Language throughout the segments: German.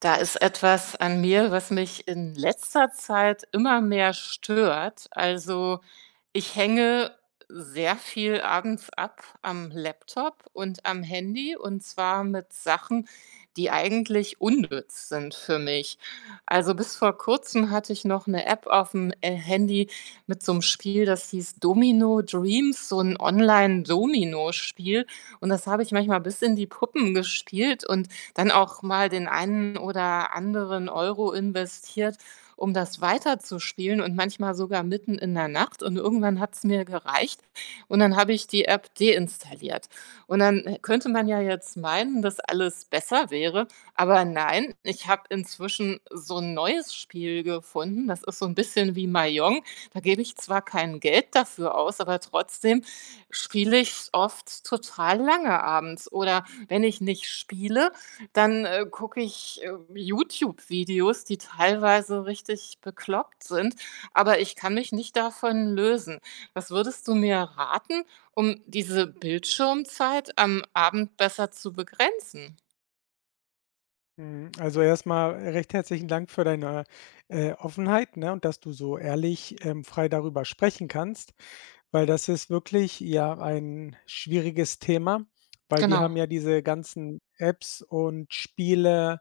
Da ist etwas an mir, was mich in letzter Zeit immer mehr stört. Also, ich hänge sehr viel abends ab am Laptop und am Handy und zwar mit Sachen, die eigentlich unnütz sind für mich. Also, bis vor Kurzem hatte ich noch eine App auf'm Handy mit so 'm Spiel, das hieß Domino Dreams, so ein online domino spiel und das habe ich manchmal bis in die Puppen gespielt und dann auch mal den einen oder anderen Euro investiert, um das weiterzuspielen und manchmal sogar mitten in der Nacht. Und irgendwann hat's mir gereicht und dann habe ich die App deinstalliert. Und dann könnte man ja jetzt meinen, dass alles besser wäre, aber nein, ich habe inzwischen so ein neues Spiel gefunden. Das ist so ein bisschen wie Mahjong. Da gebe ich zwar kein Geld dafür aus, aber trotzdem spiele ich oft total lange abends. Oder wenn ich nicht spiele, dann gucke ich YouTube-Videos, die teilweise richtig bekloppt sind, aber ich kann mich nicht davon lösen. Was würdest du mir raten, um diese Bildschirmzeit am Abend besser zu begrenzen? Mhm. Also, erstmal recht herzlichen Dank für deine, Offenheit, ne, und dass du so ehrlich, frei darüber sprechen kannst, weil das ist wirklich, ja, ein schwieriges Thema, weil wir Genau. haben ja diese ganzen Apps und Spiele,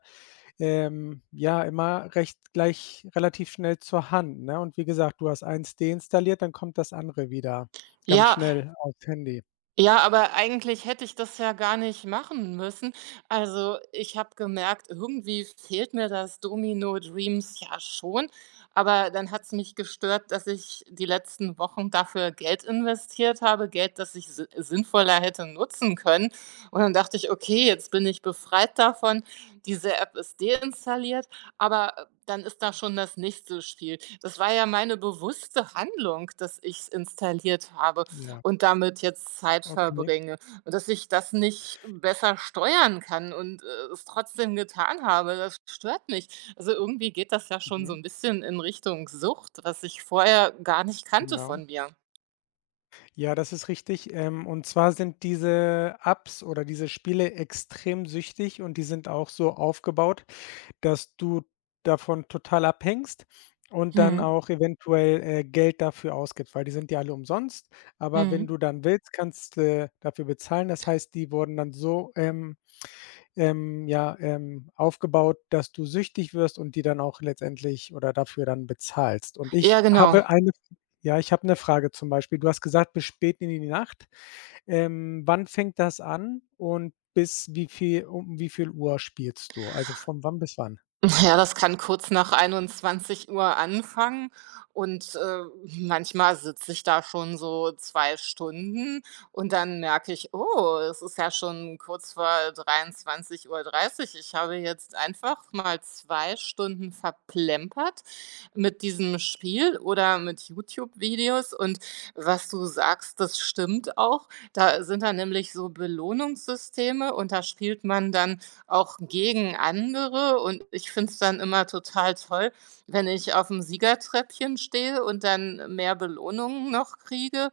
ja, immer recht gleich relativ schnell zur Hand, ne? Und wie gesagt, du hast eins deinstalliert, dann kommt das andere wieder ganz Ja, schnell aufs Handy. ja, aber eigentlich hätte ich das ja gar nicht machen müssen. Also, ich habe gemerkt, irgendwie fehlt mir das Domino Dreams ja schon, aber dann hat's mich gestört, dass ich die letzten Wochen dafür Geld investiert habe, Geld, das ich si sinnvoller hätte nutzen können. Und dann dachte ich: „Okay, jetzt bin ich befreit davon. Diese App ist deinstalliert“, aber dann ist da schon das nächste Spiel. Das war ja meine bewusste Handlung, dass ich's installiert habe. Ja, Und damit jetzt Zeit okay. verbringe und dass ich das nicht besser steuern kann und es trotzdem getan habe, das stört mich. Also, irgendwie geht das ja schon so Mhm, ein bisschen in Richtung Sucht, was ich vorher gar nicht kannte genau. von mir. Ja, das ist richtig. Und zwar sind diese Apps oder diese Spiele extrem süchtig und die sind auch so aufgebaut, dass du davon total abhängst und dann Mhm, auch eventuell, Geld dafür ausgibst, weil die sind ja alle umsonst. Aber wenn mhm. du dann willst, kannst du dafür bezahlen. Das heißt, die wurden dann so, ja, aufgebaut, dass du süchtig wirst und die dann auch letztendlich oder dafür dann bezahlst. Und Ja, genau. Ich habe eine Frage zum Beispiel. Du hast gesagt, bis spät in die Nacht. Wann fängt das an und bis wie viel um wie viel Uhr spielst du? Also, von wann bis wann? Ja, das kann kurz nach 21 Uhr anfangen und manchmal sitze ich da schon so 2 Stunden und dann merke ich: „Oh, es ist ja schon kurz vor 23:30. Ich habe jetzt einfach mal 2 Stunden verplempert mit diesem Spiel oder mit YouTube-Videos.“ Und was du sagst, das stimmt auch. Da sind dann nämlich so Belohnungssysteme und da spielt man dann auch gegen andere und ich finde es dann immer total toll, wenn ich auf dem Siegertreppchen stehe und dann mehr Belohnungen noch kriege.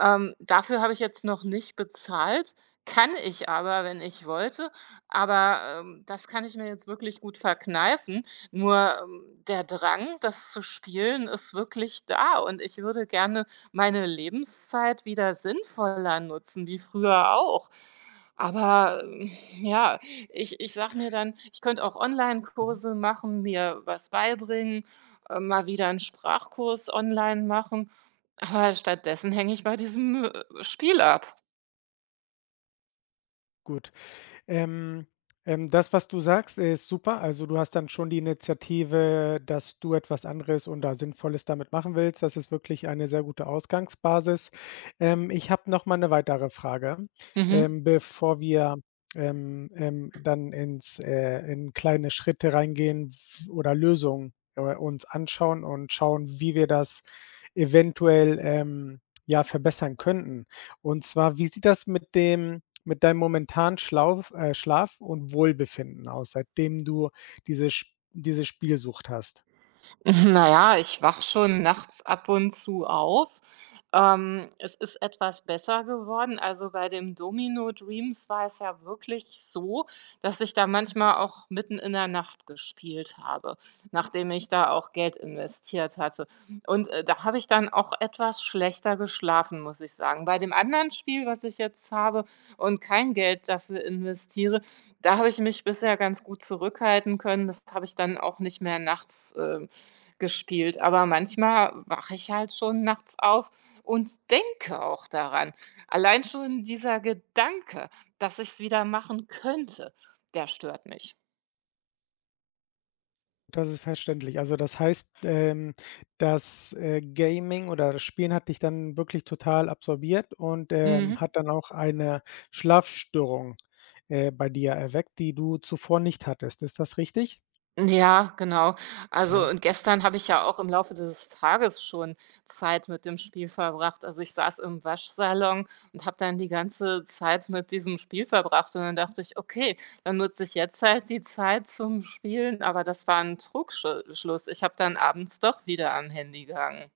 Dafür habe ich jetzt noch nicht bezahlt, kann ich aber, wenn ich wollte. Aber das kann ich mir jetzt wirklich gut verkneifen. Nur der Drang, das zu spielen, ist wirklich da und ich würde gerne meine Lebenszeit wieder sinnvoller nutzen, wie früher auch. Aber, ja, ich sage mir dann, ich könnte auch Mhm, Online-Kurse machen, mir was beibringen mal wieder einen Sprachkurs online machen. Aber stattdessen hänge ich bei diesem Spiel ab. gut. Ähm, Das, was du sagst, ist super. Also, du hast dann schon die Initiative, dass du etwas anderes und da Sinnvolles damit machen willst. Das ist wirklich eine sehr gute Ausgangsbasis. Ich habe noch mal eine weitere Frage, Mhm. Bevor wir, dann ins in kleine Schritte reingehen w oder Lösungen, uns anschauen und schauen, wie wir das eventuell, ja, verbessern könnten. Und zwar, wie sieht das mit dem mit deinem momentanen Schlauf Schlaf und Wohlbefinden aus, seitdem du diese Sp diese Spielsucht hast? Na ja, ich wach schon nachts ab und zu auf. Es ist etwas besser geworden. Also, bei dem Domino Dreams war es ja wirklich so, dass ich da manchmal auch mitten in der Nacht gespielt habe, nachdem ich da auch Geld investiert hatte. Und da habe ich dann auch etwas schlechter geschlafen, muss ich sagen. Bei dem anderen Spiel, was ich jetzt habe und kein Geld dafür investiere, da habe ich mich bisher ganz gut zurückhalten können. Das habe ich dann auch nicht mehr nachts gespielt, aber manchmal wache ich halt schon nachts auf und denke auch daran. Allein schon dieser Gedanke, dass ich's wieder machen könnte, der stört mich. Das ist verständlich. Also, das heißt, das, Gaming oder das Spielen hat dich dann wirklich total absorbiert und, Mhm. Hat dann auch eine Schlafstörung, bei dir erweckt, die du zuvor nicht hattest. Ist das richtig? Ja, genau. Also, Ja. und gestern habe ich ja auch im Laufe des Tages schon Zeit mit dem Spiel verbracht. Also, ich saß im Waschsalon und habe dann die ganze Zeit mit diesem Spiel verbracht. Und dann dachte ich, okay, dann nutze ich jetzt halt die Zeit zum Spielen. Aber das war ein Trugschluss. Ich habe dann abends doch wieder am Handy gehangen.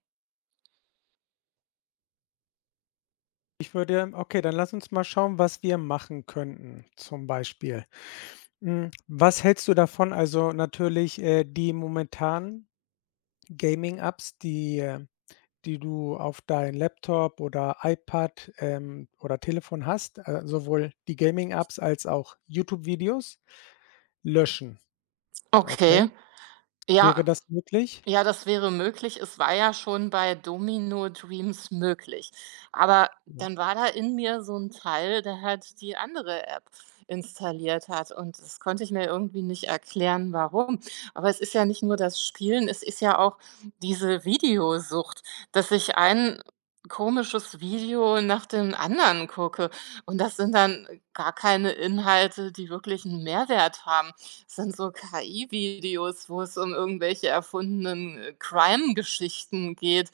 Ich würde okay, dann lass uns mal schauen, was wir machen könnten zum Beispiel. Hm, was hältst du davon? Also, natürlich, die momentanen Gaming-Apps, die du auf dein Laptop oder iPad, oder Telefon hast, sowohl die Gaming-Apps als auch YouTube-Videos löschen, okay? Okay. Wäre Ja, das möglich? ja, das wäre möglich. Es war ja schon bei Domino Dreams möglich. Aber Mhm, dann war da in mir so ein Teil, der halt die andere App installiert hat und das konnte ich mir irgendwie nicht erklären, warum. Aber es ist ja nicht nur das Spielen, es ist ja auch diese Videosucht, dass ich ein komisches Video nach dem anderen gucke und das sind dann gar keine Inhalte, die wirklich einen Mehrwert haben. Das sind so KI-Videos, wo es um irgendwelche erfundenen Crime-Geschichten geht,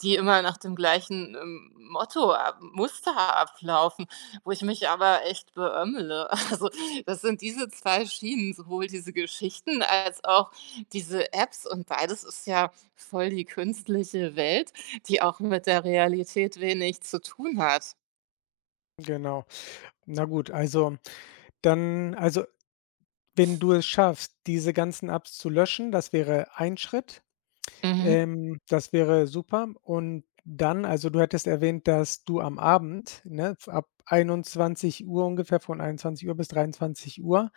die immer nach dem gleichen Motto ab Muster ablaufen, wo ich mich aber echt beömmele. Also, das sind diese 2 Schienen, sowohl diese Geschichten als auch diese Apps und beides ist ja voll die künstliche Welt, die auch mit der Realität wenig zu tun hat. genau. Na gut, also dann also, wenn du es schaffst, diese ganzen Apps zu löschen, das wäre ein Schritt. Mhm. Das wäre super. Und dann also, du hattest erwähnt, dass du am Abend, ne, f ab 21:00 ungefähr, von 21 Uhr bis 23 Uhr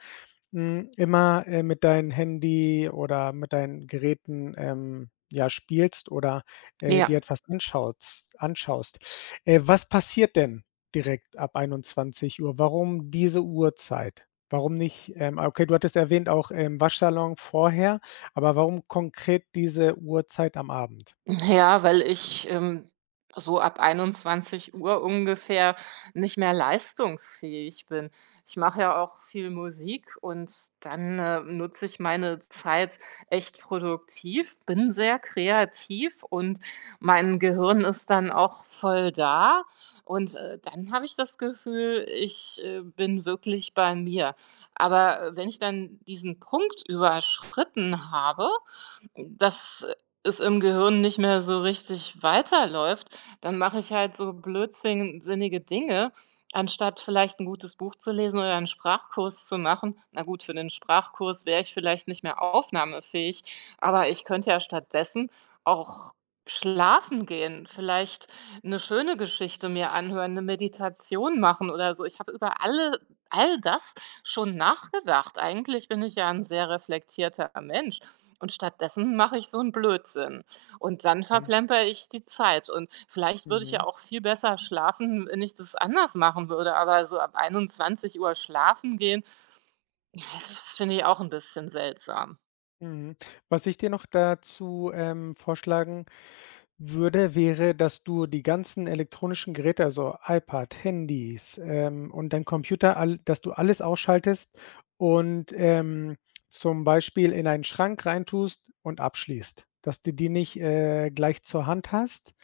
hm, immer, mit deinem Handy oder mit deinen Geräten, ja, spielst oder, Ja. dir etwas anschaust. Was passiert denn direkt ab 21 Uhr Warum diese Uhrzeit? Warum nicht ah, okay, du hattest erwähnt auch, Waschsalon vorher, aber warum konkret diese Uhrzeit am Abend? Ja, weil ich so ab 21 Uhr ungefähr nicht mehr leistungsfähig bin. Ich mache ja auch viel Musik und dann nutze ich meine Zeit echt produktiv, bin sehr kreativ und mein Gehirn ist dann auch voll da und dann habe ich das Gefühl, ich bin wirklich bei mir. Aber wenn ich dann diesen Punkt überschritten habe, dass es im Gehirn nicht mehr so richtig weiterläuft, dann mache ich halt so blödsinnige Dinge, anstatt vielleicht ein gutes Buch zu lesen oder einen Sprachkurs zu machen. Na gut, für den Sprachkurs wäre ich vielleicht nicht mehr aufnahmefähig, aber ich könnte ja stattdessen auch schlafen gehen, vielleicht eine schöne Geschichte mir anhören, eine Meditation machen oder so. Ich habe über all das schon nachgedacht. Eigentlich bin ich ja ein sehr reflektierter Mensch. Und stattdessen mache ich so einen Blödsinn. Und dann verplemper ich die Zeit. Und vielleicht würde ich ja Mhm, auch viel besser schlafen, wenn ich das anders machen würde. Aber so ab 21 Uhr schlafen gehen, das finde ich auch ein bisschen seltsam. mhm. Was ich dir noch dazu, vorschlagen würde, wäre, dass du die ganzen elektronischen Geräte, also iPad, Handys, und dein Computer, all dass du alles ausschaltest und, zum Beispiel in einen Schrank reintust und abschließt, dass du die nicht, gleich zur Hand hast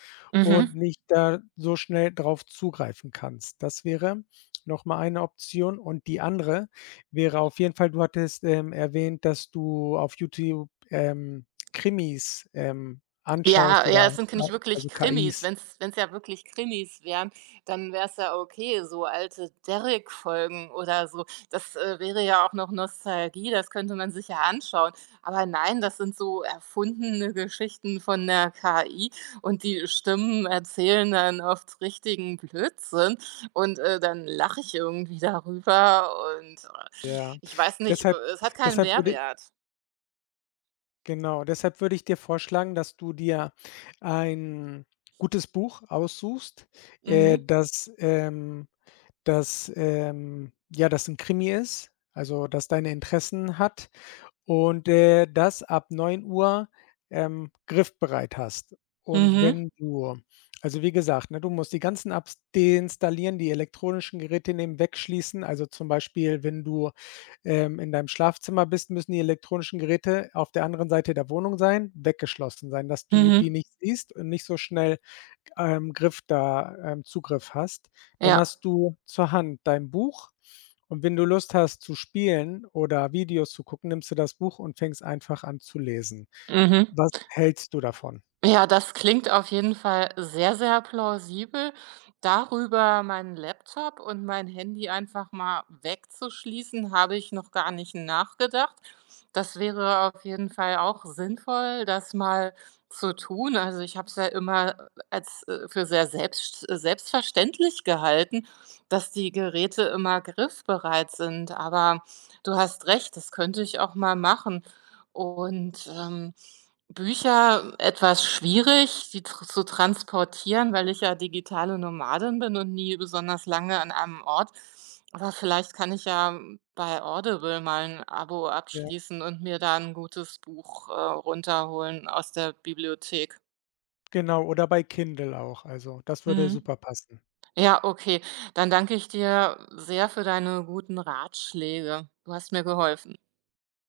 und Mhm. nicht da so schnell drauf zugreifen kannst. Das wäre noch mal eine Option und die andere wäre auf jeden Fall du hattest, erwähnt, dass du auf YouTube, Krimis, Ja, anschaust oder ja, es sind ja, nicht wirklich also Krimis. KIs, Wenn es ja wirklich Krimis wären, dann wäre es ja okay, so alte Derrick-Folgen oder so. Das wäre ja auch noch Nostalgie, das könnte man sich ja anschauen. Aber nein, das sind so erfundene Geschichten von der KI und die Stimmen erzählen dann oft richtigen Blödsinn und dann lache ich irgendwie darüber und, ja. ich weiß nicht, Deshalb es hat keinen deshalb würde Mehrwert. genau, deshalb würde ich dir vorschlagen, dass du dir ein gutes Buch aussuchst, äh, Mhm. das, ähm das, ja, das 'n Krimi ist, also das deine Interessen hat. Und, das ab 9:00, griffbereit hast. Und Mhm. wenn du also, wie gesagt, ne, du musst die ganzen Apps deinstallieren, die elektronischen Geräte nehmen, wegschließen. Also, zum Beispiel, wenn du, in deinem Schlafzimmer bist, müssen die elektronischen Geräte auf der anderen Seite der Wohnung sein, weggeschlossen sein, dass du die Mhm. nicht siehst und nicht so schnell Griff da Zugriff hast. Dann Ja. hast du zur Hand dein Buch und wenn du Lust hast zu spielen oder Videos zu gucken, nimmst du das Buch und fängst einfach an zu lesen. Mhm. Was hältst du davon? Ja, das klingt auf jeden Fall sehr, sehr plausibel. Darüber meinen Laptop und mein Handy einfach mal wegzuschließen, habe ich noch gar nicht nachgedacht. Das wäre auf jeden Fall auch sinnvoll, das mal zu tun. Also ich habe es ja immer als für sehr selbstverständlich gehalten, dass die Geräte immer griffbereit sind. Aber du hast recht, das könnte ich auch mal machen. Und Bücher etwas schwierig, sie tr zu transportieren, weil ich ja digitale Nomadin bin und nie besonders lange an einem Ort. Aber vielleicht kann ich ja bei Audible mal 'n Abo Ja, abschließen und mir da 'n gutes Buch runterholen aus der Bibliothek. genau, oder bei Kindle auch. Also, das würde Mhm. super passen. Ja, okay. Dann danke ich dir sehr für deine guten Ratschläge. Du hast mir geholfen.